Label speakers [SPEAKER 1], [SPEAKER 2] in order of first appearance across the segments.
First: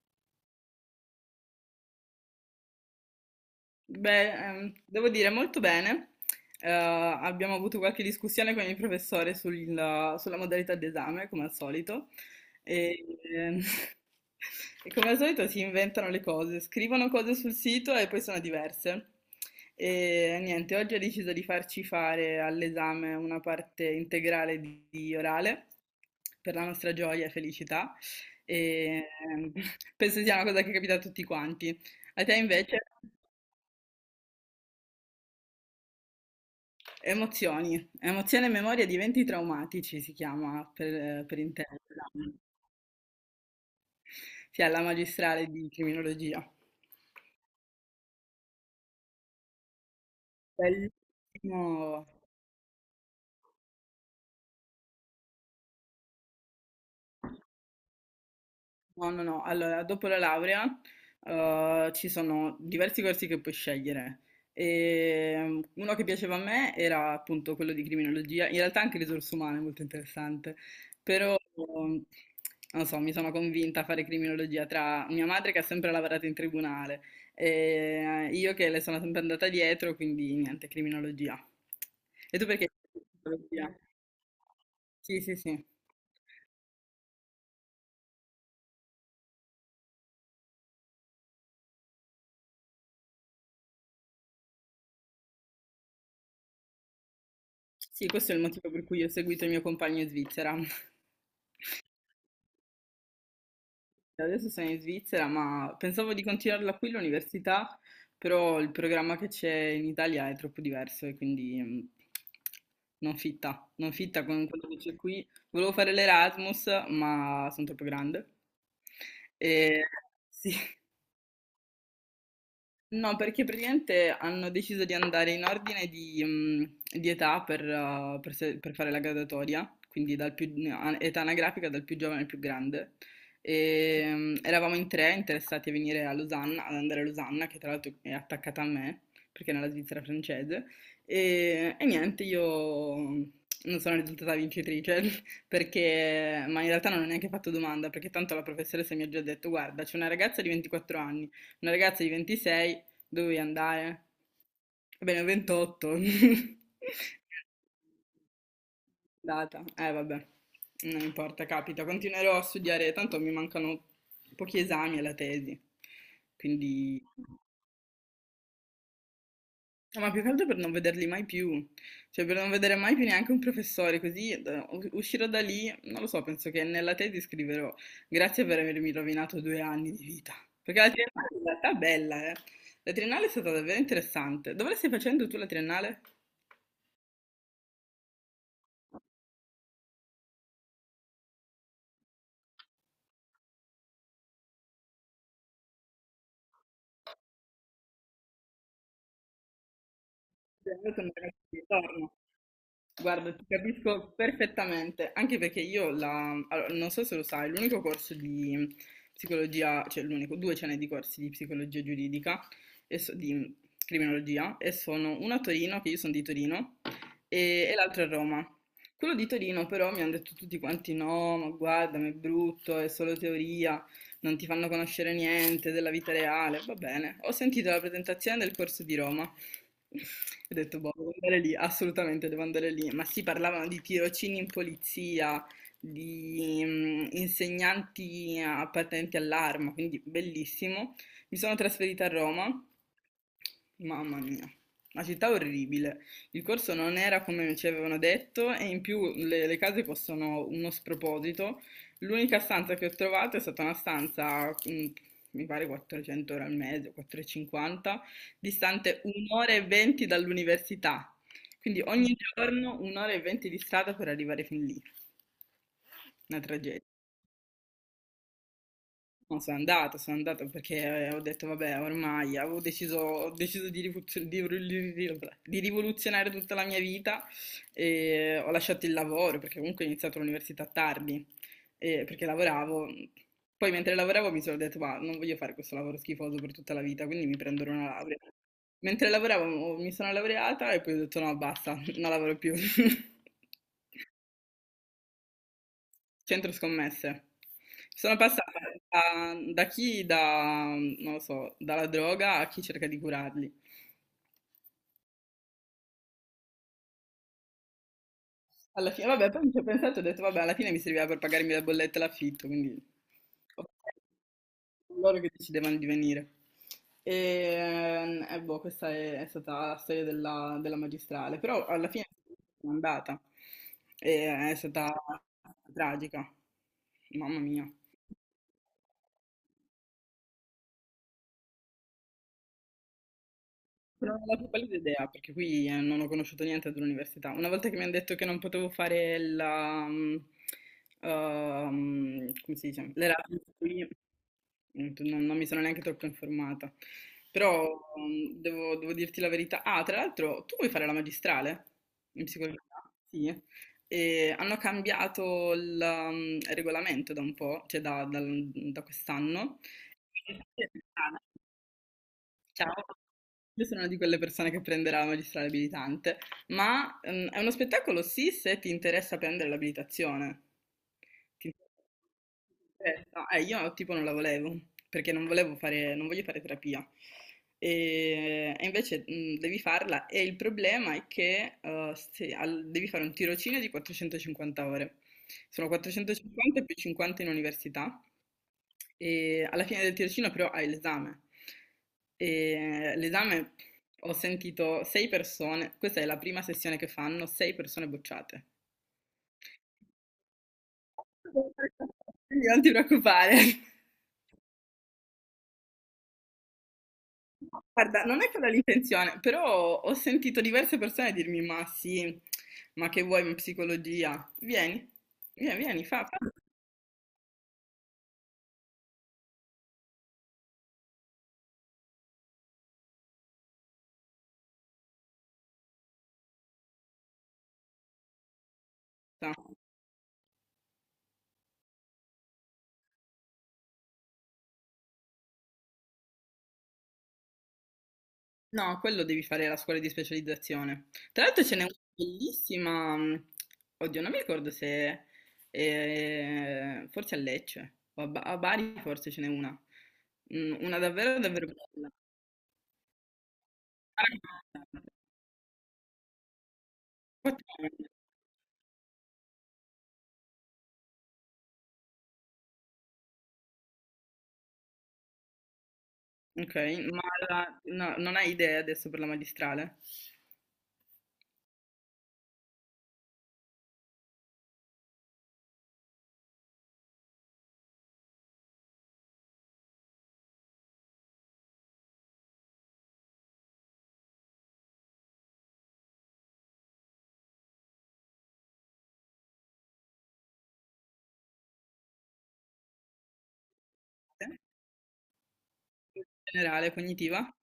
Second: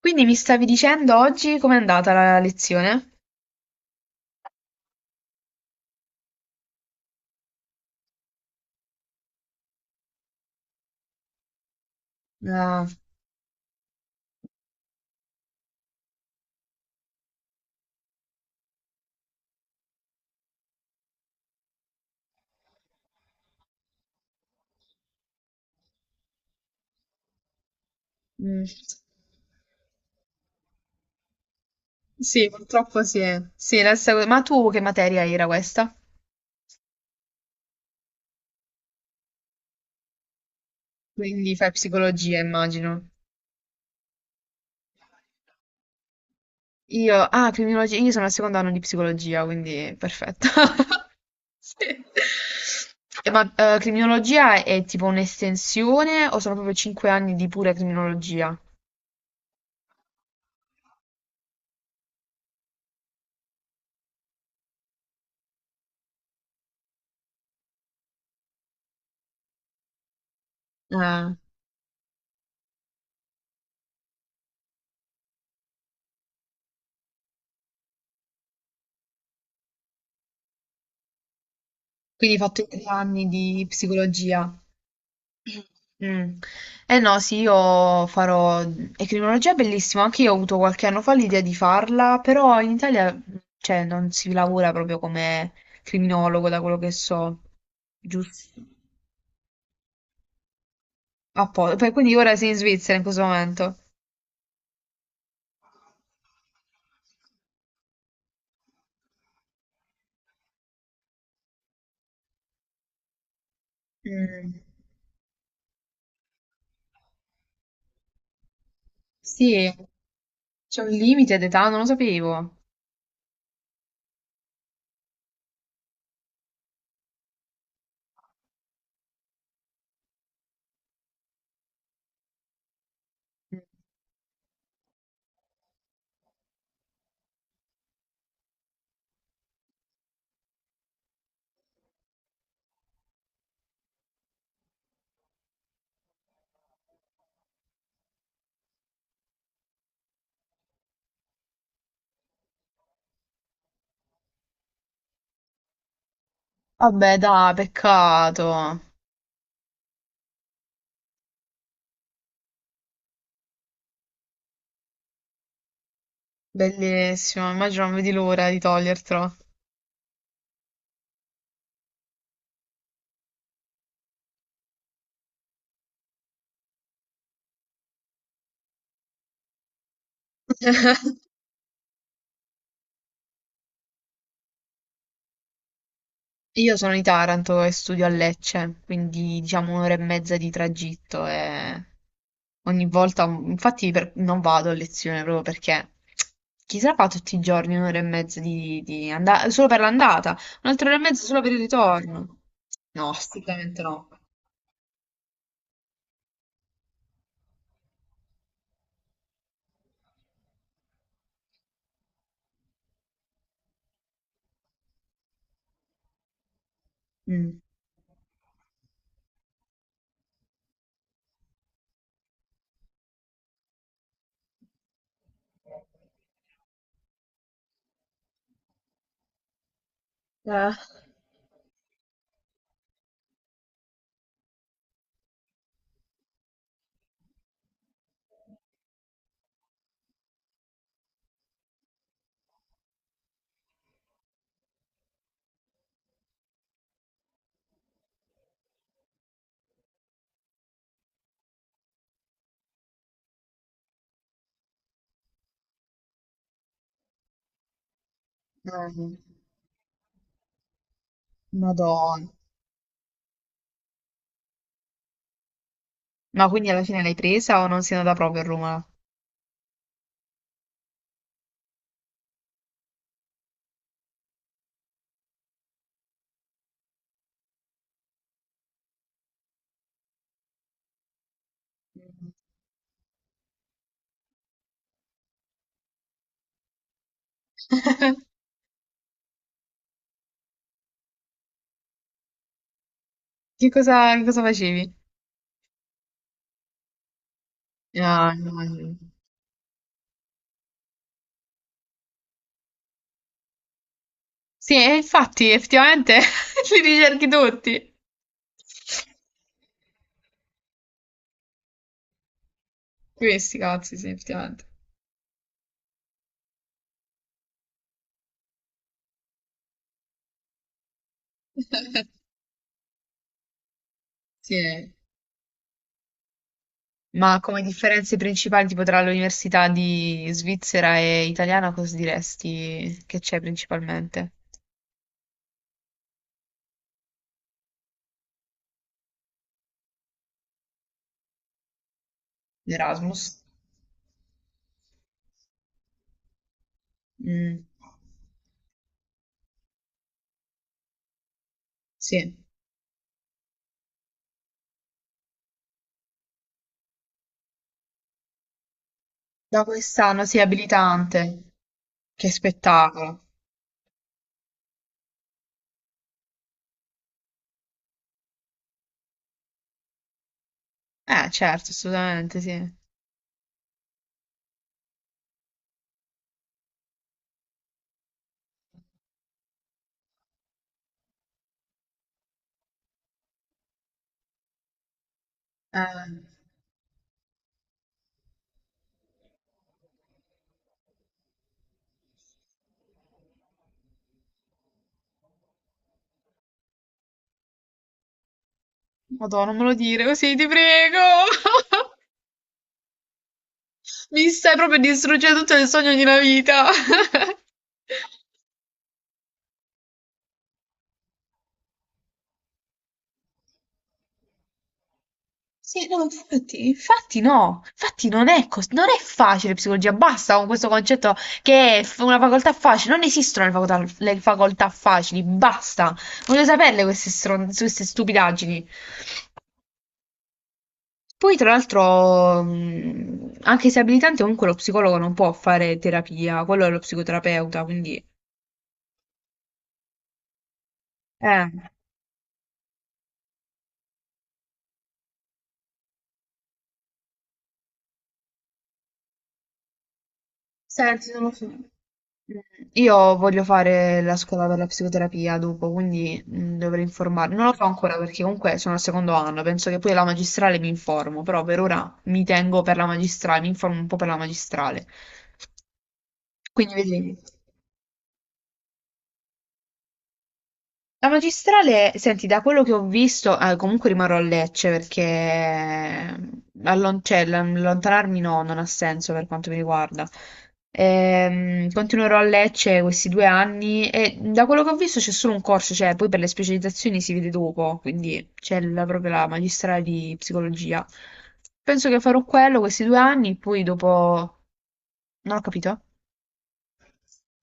[SPEAKER 1] Quindi mi stavi dicendo oggi com'è andata la lezione?
[SPEAKER 2] Beh, devo dire molto bene. Abbiamo avuto qualche discussione con il professore sulla modalità d'esame, come al solito.
[SPEAKER 1] Ah,
[SPEAKER 2] E, ehm, e come al solito si inventano le cose, scrivono cose sul sito e poi sono diverse. E niente, oggi ha deciso di farci fare all'esame una parte integrale di orale, per la nostra gioia e felicità.
[SPEAKER 1] mm.
[SPEAKER 2] E ehm, penso sia una cosa che capita a tutti quanti. A te
[SPEAKER 1] Sì,
[SPEAKER 2] invece?
[SPEAKER 1] purtroppo sì. Sì, la stessa cosa. Ma tu che materia era questa?
[SPEAKER 2] Emozioni, emozione e memoria di eventi traumatici si chiama per
[SPEAKER 1] Quindi fai
[SPEAKER 2] intero.
[SPEAKER 1] psicologia, immagino.
[SPEAKER 2] Sì, alla magistrale di criminologia.
[SPEAKER 1] Criminologia, io sono al secondo anno di psicologia, quindi perfetto. Sì.
[SPEAKER 2] Bellissimo.
[SPEAKER 1] Ma criminologia è tipo un'estensione o sono proprio cinque anni di pura criminologia?
[SPEAKER 2] No, no, no. Allora, dopo la laurea, ci sono diversi corsi che puoi scegliere. E, uno che piaceva a me era appunto quello di criminologia, in realtà anche risorse umane, molto interessante,
[SPEAKER 1] Ah,
[SPEAKER 2] però non so, mi sono convinta a fare criminologia tra mia madre che ha sempre lavorato in tribunale e io che le sono sempre andata dietro, quindi niente, criminologia.
[SPEAKER 1] quindi
[SPEAKER 2] E
[SPEAKER 1] hai
[SPEAKER 2] tu
[SPEAKER 1] fatto i
[SPEAKER 2] perché?
[SPEAKER 1] tre anni di
[SPEAKER 2] Criminologia.
[SPEAKER 1] psicologia.
[SPEAKER 2] Sì, sì, sì.
[SPEAKER 1] Mm. Eh no, sì, io farò... E criminologia è bellissima, anche io ho avuto qualche anno fa l'idea di farla, però in Italia, cioè, non si lavora proprio come criminologo, da quello che so,
[SPEAKER 2] Sì, questo è il
[SPEAKER 1] giusto?
[SPEAKER 2] motivo per cui ho seguito il mio compagno in Svizzera.
[SPEAKER 1] Poi, quindi ora sei in Svizzera in questo momento.
[SPEAKER 2] Adesso sono in Svizzera, ma pensavo di continuarla qui l'università, però il programma che c'è in Italia è troppo diverso e quindi non fitta con
[SPEAKER 1] Mm.
[SPEAKER 2] quello che c'è qui. Volevo fare l'Erasmus, ma sono troppo grande.
[SPEAKER 1] Sì,
[SPEAKER 2] E, sì.
[SPEAKER 1] c'è un limite d'età, non lo sapevo.
[SPEAKER 2] No, perché praticamente hanno deciso di andare in ordine di età per se- per fare la graduatoria, quindi dal più, età anagrafica dal più giovane al più grande.
[SPEAKER 1] Mm.
[SPEAKER 2] Eravamo in tre interessati a venire a Losanna, ad andare a Losanna, che tra l'altro è attaccata a me, perché è nella Svizzera francese. E niente, io non sono risultata vincitrice, ma in realtà non ho neanche fatto domanda, perché tanto la professoressa mi ha già detto, guarda, c'è una ragazza di 24 anni, una ragazza di 26. Dovevi andare. Va bene, 28.
[SPEAKER 1] Vabbè, dai, peccato.
[SPEAKER 2] Data. Vabbè. Non importa, capita. Continuerò a studiare, tanto mi mancano pochi esami alla tesi. Quindi.
[SPEAKER 1] Bellissimo, immagino non vedi l'ora di togliertelo.
[SPEAKER 2] No, ma più che altro per non vederli mai più, cioè per non vedere mai più neanche un professore, così uscirò da lì, non lo so, penso che nella tesi scriverò grazie per avermi rovinato 2 anni di vita, perché la triennale in realtà è bella, eh. La triennale è stata davvero interessante. Dove la stai facendo tu la triennale?
[SPEAKER 1] Io sono di Taranto e studio a Lecce, quindi diciamo un'ora e mezza di tragitto e ogni volta, non vado a lezione proprio perché chi se la fa tutti i giorni un'ora e mezza di andata, solo per l'andata, un'altra ora e
[SPEAKER 2] Quando
[SPEAKER 1] mezza
[SPEAKER 2] era
[SPEAKER 1] solo per il
[SPEAKER 2] di ritorno.
[SPEAKER 1] ritorno. No,
[SPEAKER 2] Guarda, ti
[SPEAKER 1] assolutamente no.
[SPEAKER 2] capisco perfettamente, anche perché io allora, non so se lo sai, l'unico corso di psicologia, cioè l'unico, due ce n'è di corsi di psicologia giuridica e di criminologia e sono uno a Torino, che io sono di Torino,
[SPEAKER 1] Mm.
[SPEAKER 2] e l'altro a Roma. Quello di Torino però mi hanno detto tutti quanti no, ma guarda, ma è brutto, è solo teoria, non ti fanno conoscere niente della vita reale. Va bene, ho sentito la presentazione del corso di Roma. Ho
[SPEAKER 1] Eh.
[SPEAKER 2] detto, boh, devo andare lì, assolutamente devo andare lì. Ma sì, parlavano di tirocini in polizia, di insegnanti appartenenti all'arma, quindi bellissimo. Mi sono trasferita a Roma, mamma mia, una città orribile. Il corso non era come ci avevano detto e in più le case costano uno sproposito. L'unica stanza che ho trovato è stata una stanza, mi pare 400 euro al mese, 450, distante
[SPEAKER 1] Mm.
[SPEAKER 2] un'ora e venti dall'università. Quindi ogni
[SPEAKER 1] Madonna.
[SPEAKER 2] giorno un'ora e venti di strada per arrivare fin lì. Una
[SPEAKER 1] Ma quindi
[SPEAKER 2] tragedia.
[SPEAKER 1] alla fine l'hai presa o non sei andata proprio a Roma?
[SPEAKER 2] No, sono andata perché ho detto vabbè, ormai avevo deciso, ho deciso di, rivoluzio- di rivoluzionare tutta la mia vita e ho lasciato il lavoro perché comunque ho iniziato l'università tardi e perché
[SPEAKER 1] Mm.
[SPEAKER 2] lavoravo. Poi mentre lavoravo mi sono detto ma non voglio fare questo lavoro schifoso per tutta la vita, quindi mi prendo una laurea. Mentre lavoravo mi sono laureata e poi ho detto no, basta, non lavoro più.
[SPEAKER 1] Che cosa facevi?
[SPEAKER 2] Centro scommesse. Sono
[SPEAKER 1] Ah,
[SPEAKER 2] passata
[SPEAKER 1] no.
[SPEAKER 2] da chi da, non lo so, dalla droga a chi cerca di curarli.
[SPEAKER 1] Sì, e infatti, effettivamente li ricerchi tutti.
[SPEAKER 2] Alla fine, vabbè, poi mi ci ho pensato e ho detto, vabbè, alla fine mi serviva per pagarmi la bolletta e l'affitto, quindi
[SPEAKER 1] Questi
[SPEAKER 2] ho
[SPEAKER 1] cazzi, sì,
[SPEAKER 2] pensato
[SPEAKER 1] effettivamente.
[SPEAKER 2] a loro che decidevano di venire. Boh, questa è stata la storia della magistrale, però alla fine sono andata e è stata
[SPEAKER 1] Sì.
[SPEAKER 2] tragica, mamma
[SPEAKER 1] Ma come
[SPEAKER 2] mia.
[SPEAKER 1] differenze principali, tipo tra l'università di Svizzera e italiana, cosa diresti che c'è
[SPEAKER 2] Non ho
[SPEAKER 1] principalmente?
[SPEAKER 2] la più pallida idea, perché qui non ho conosciuto niente dell'università. Una volta che mi hanno detto che non potevo fare come si dice?
[SPEAKER 1] L'Erasmus.
[SPEAKER 2] L'Erasmus qui, non mi sono neanche troppo informata.
[SPEAKER 1] Mm,
[SPEAKER 2] Però devo dirti la verità. Ah, tra l'altro, tu vuoi fare la magistrale in
[SPEAKER 1] sì.
[SPEAKER 2] psicologia? Sì. E hanno cambiato il regolamento da un po', cioè da quest'anno.
[SPEAKER 1] Da quest'anno, sì, abilitante. Che
[SPEAKER 2] Ciao.
[SPEAKER 1] spettacolo.
[SPEAKER 2] Io sono una di quelle persone che prenderà la magistrale abilitante, ma è uno spettacolo sì se ti interessa prendere l'abilitazione. Ti
[SPEAKER 1] Certo, assolutamente, sì.
[SPEAKER 2] interessa? Io tipo non la volevo, perché non volevo fare, non voglio fare terapia. E invece devi farla e il problema è che se al- devi fare un tirocinio di 450 ore. Sono 450 più 50 in università e alla fine del tirocinio però hai l'esame. E l'esame ho sentito sei persone, questa è la prima sessione che fanno, sei persone bocciate.
[SPEAKER 1] Madonna, non me lo dire così, ti prego.
[SPEAKER 2] Quindi non ti preoccupare.
[SPEAKER 1] Mi stai proprio distruggendo tutto il sogno di una vita.
[SPEAKER 2] Guarda, non è quella l'intenzione, però ho sentito diverse persone dirmi: ma sì, ma che vuoi in psicologia? Vieni, vieni, vieni,
[SPEAKER 1] Sì, no,
[SPEAKER 2] fa,
[SPEAKER 1] infatti no, infatti non è, cos- non è facile psicologia, basta con questo concetto che è una facoltà facile, non esistono le facoltà facili, basta, voglio saperle queste, queste stupidaggini.
[SPEAKER 2] fa.
[SPEAKER 1] Poi tra l'altro, anche se è abilitante, comunque lo psicologo non può fare terapia, quello è lo psicoterapeuta, quindi...
[SPEAKER 2] No, quello devi fare la scuola di specializzazione. Tra l'altro
[SPEAKER 1] Eh.
[SPEAKER 2] ce n'è una bellissima, oddio, non mi ricordo se forse a Lecce o a Bari forse ce n'è una. Mm. Una
[SPEAKER 1] Senti,
[SPEAKER 2] davvero
[SPEAKER 1] non lo so.
[SPEAKER 2] davvero bella.
[SPEAKER 1] Io voglio fare la scuola per la
[SPEAKER 2] Aragonata.
[SPEAKER 1] psicoterapia dopo, quindi dovrei informarmi.
[SPEAKER 2] Quattro
[SPEAKER 1] Non lo so
[SPEAKER 2] anni.
[SPEAKER 1] ancora perché comunque sono al secondo anno, penso che poi alla magistrale mi informo, però per ora mi tengo per la magistrale, mi informo un po' per la magistrale.
[SPEAKER 2] Ok,
[SPEAKER 1] Quindi
[SPEAKER 2] ma
[SPEAKER 1] vedi.
[SPEAKER 2] no, non hai idee adesso per la magistrale?
[SPEAKER 1] La magistrale, senti, da quello che ho visto, ah, comunque rimarrò a Lecce perché allontanarmi no, non ha senso per quanto mi riguarda. Continuerò a Lecce questi due anni e da quello che ho visto c'è solo un corso, cioè poi per le specializzazioni si vede dopo, quindi proprio la magistrale di psicologia. Penso che farò quello questi due anni, poi
[SPEAKER 2] Eh?
[SPEAKER 1] dopo... Non ho capito.
[SPEAKER 2] Generale, cognitiva?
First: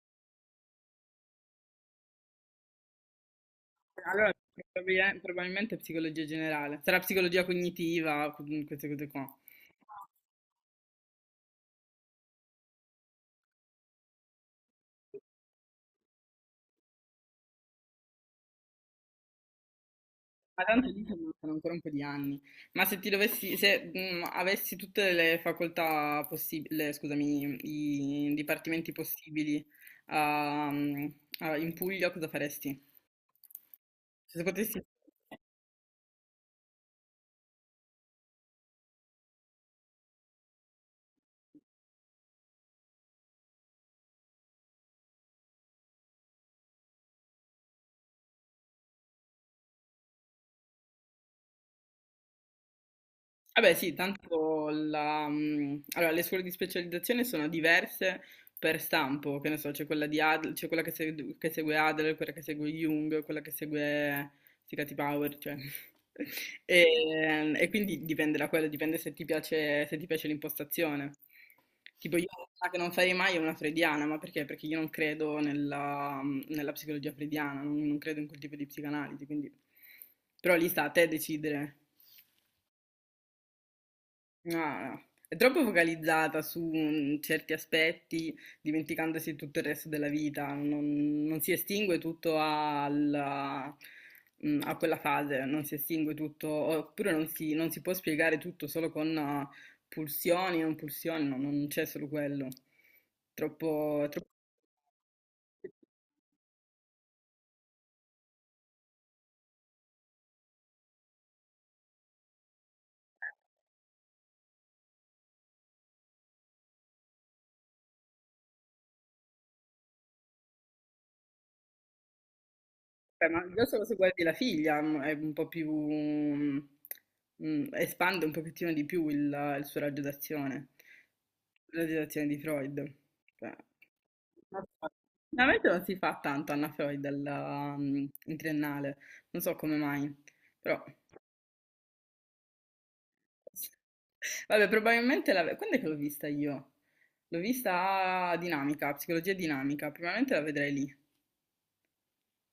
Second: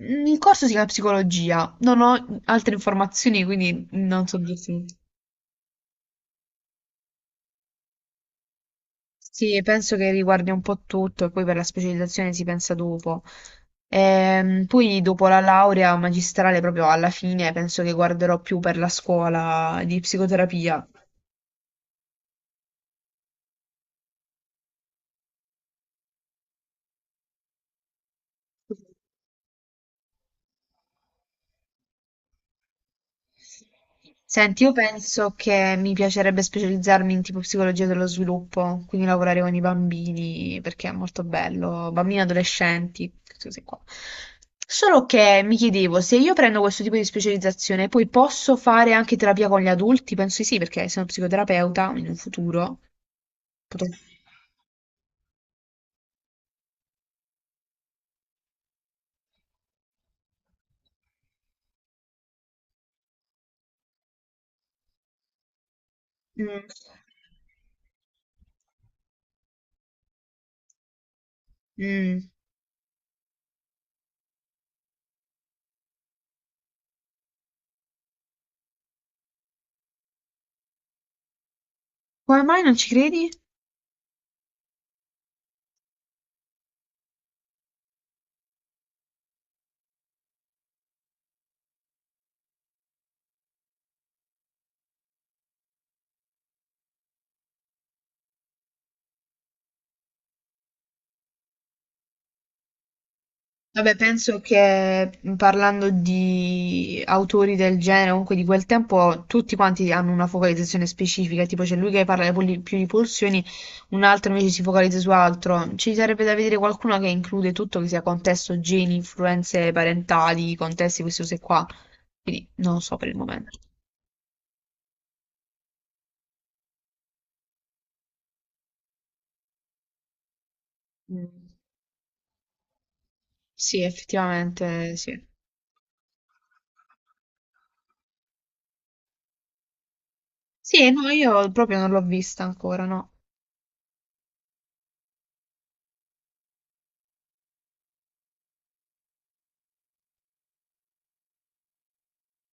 [SPEAKER 1] Il corso si chiama psicologia, non ho altre informazioni, quindi non
[SPEAKER 2] Allora,
[SPEAKER 1] so dirti.
[SPEAKER 2] probabilmente psicologia generale. Sarà psicologia cognitiva, queste cose qua.
[SPEAKER 1] Sì, penso che riguardi un po' tutto e poi per la specializzazione si pensa dopo. Poi dopo la laurea magistrale, proprio alla fine, penso che guarderò più per la scuola di
[SPEAKER 2] Ma
[SPEAKER 1] psicoterapia.
[SPEAKER 2] tanto lì ci mancano ancora un po' di anni. Ma se ti dovessi, se avessi tutte le facoltà possibili, scusami, i dipartimenti possibili ah, mm, in Puglia, cosa faresti? Se
[SPEAKER 1] Senti, io
[SPEAKER 2] potessi.
[SPEAKER 1] penso che mi piacerebbe specializzarmi in tipo psicologia dello sviluppo, quindi lavorare con i bambini, perché è molto bello, bambini e adolescenti, queste cose qua. Solo che mi chiedevo, se io prendo questo tipo di specializzazione, poi posso fare anche terapia con gli adulti? Penso di sì, perché sono psicoterapeuta in un futuro.
[SPEAKER 2] Vabbè
[SPEAKER 1] potrò-
[SPEAKER 2] sì, tanto allora, le scuole di specializzazione sono diverse per stampo, che ne so, c'è quella di Adler, c'è quella che segue Adler, quella che segue Jung, quella che segue Sicati Power, cioè.
[SPEAKER 1] Mm.
[SPEAKER 2] E, e quindi dipende da quello, dipende se ti piace, se ti piace l'impostazione. Tipo io
[SPEAKER 1] Mm.
[SPEAKER 2] una che non farei mai è una freudiana, ma perché? Perché io non credo nella psicologia freudiana, non credo in quel tipo di psicanalisi, quindi. Però lì sta a te decidere.
[SPEAKER 1] Come mai non ci credi?
[SPEAKER 2] No, no. È troppo focalizzata su certi aspetti, dimenticandosi tutto il resto della vita, non si estingue tutto a quella fase, non si estingue tutto, oppure non si può spiegare tutto solo con pulsioni, non pulsioni, no, non c'è solo quello.
[SPEAKER 1] Vabbè,
[SPEAKER 2] Troppo, è troppo.
[SPEAKER 1] penso che parlando di autori del genere, comunque di quel tempo, tutti quanti hanno una focalizzazione specifica, tipo c'è lui che parla di più di pulsioni, un altro invece si focalizza su altro. Ci sarebbe da vedere qualcuno che include tutto, che sia contesto, geni, influenze parentali, contesti, queste cose qua. Quindi non lo so per il
[SPEAKER 2] Beh, ma
[SPEAKER 1] momento.
[SPEAKER 2] già solo se guardi la figlia è un po' più, espande un pochettino di più il suo raggio d'azione,
[SPEAKER 1] Mm.
[SPEAKER 2] la raggio d'azione di Freud. Cioè,
[SPEAKER 1] Sì,
[SPEAKER 2] non so.
[SPEAKER 1] effettivamente sì.
[SPEAKER 2] Veramente non si fa tanto Anna Freud in triennale, non so come mai, però
[SPEAKER 1] Sì, no, io proprio non l'ho vista ancora, no.
[SPEAKER 2] vabbè, probabilmente quando è che l'ho vista io? L'ho vista a dinamica, psicologia dinamica, probabilmente la vedrei lì.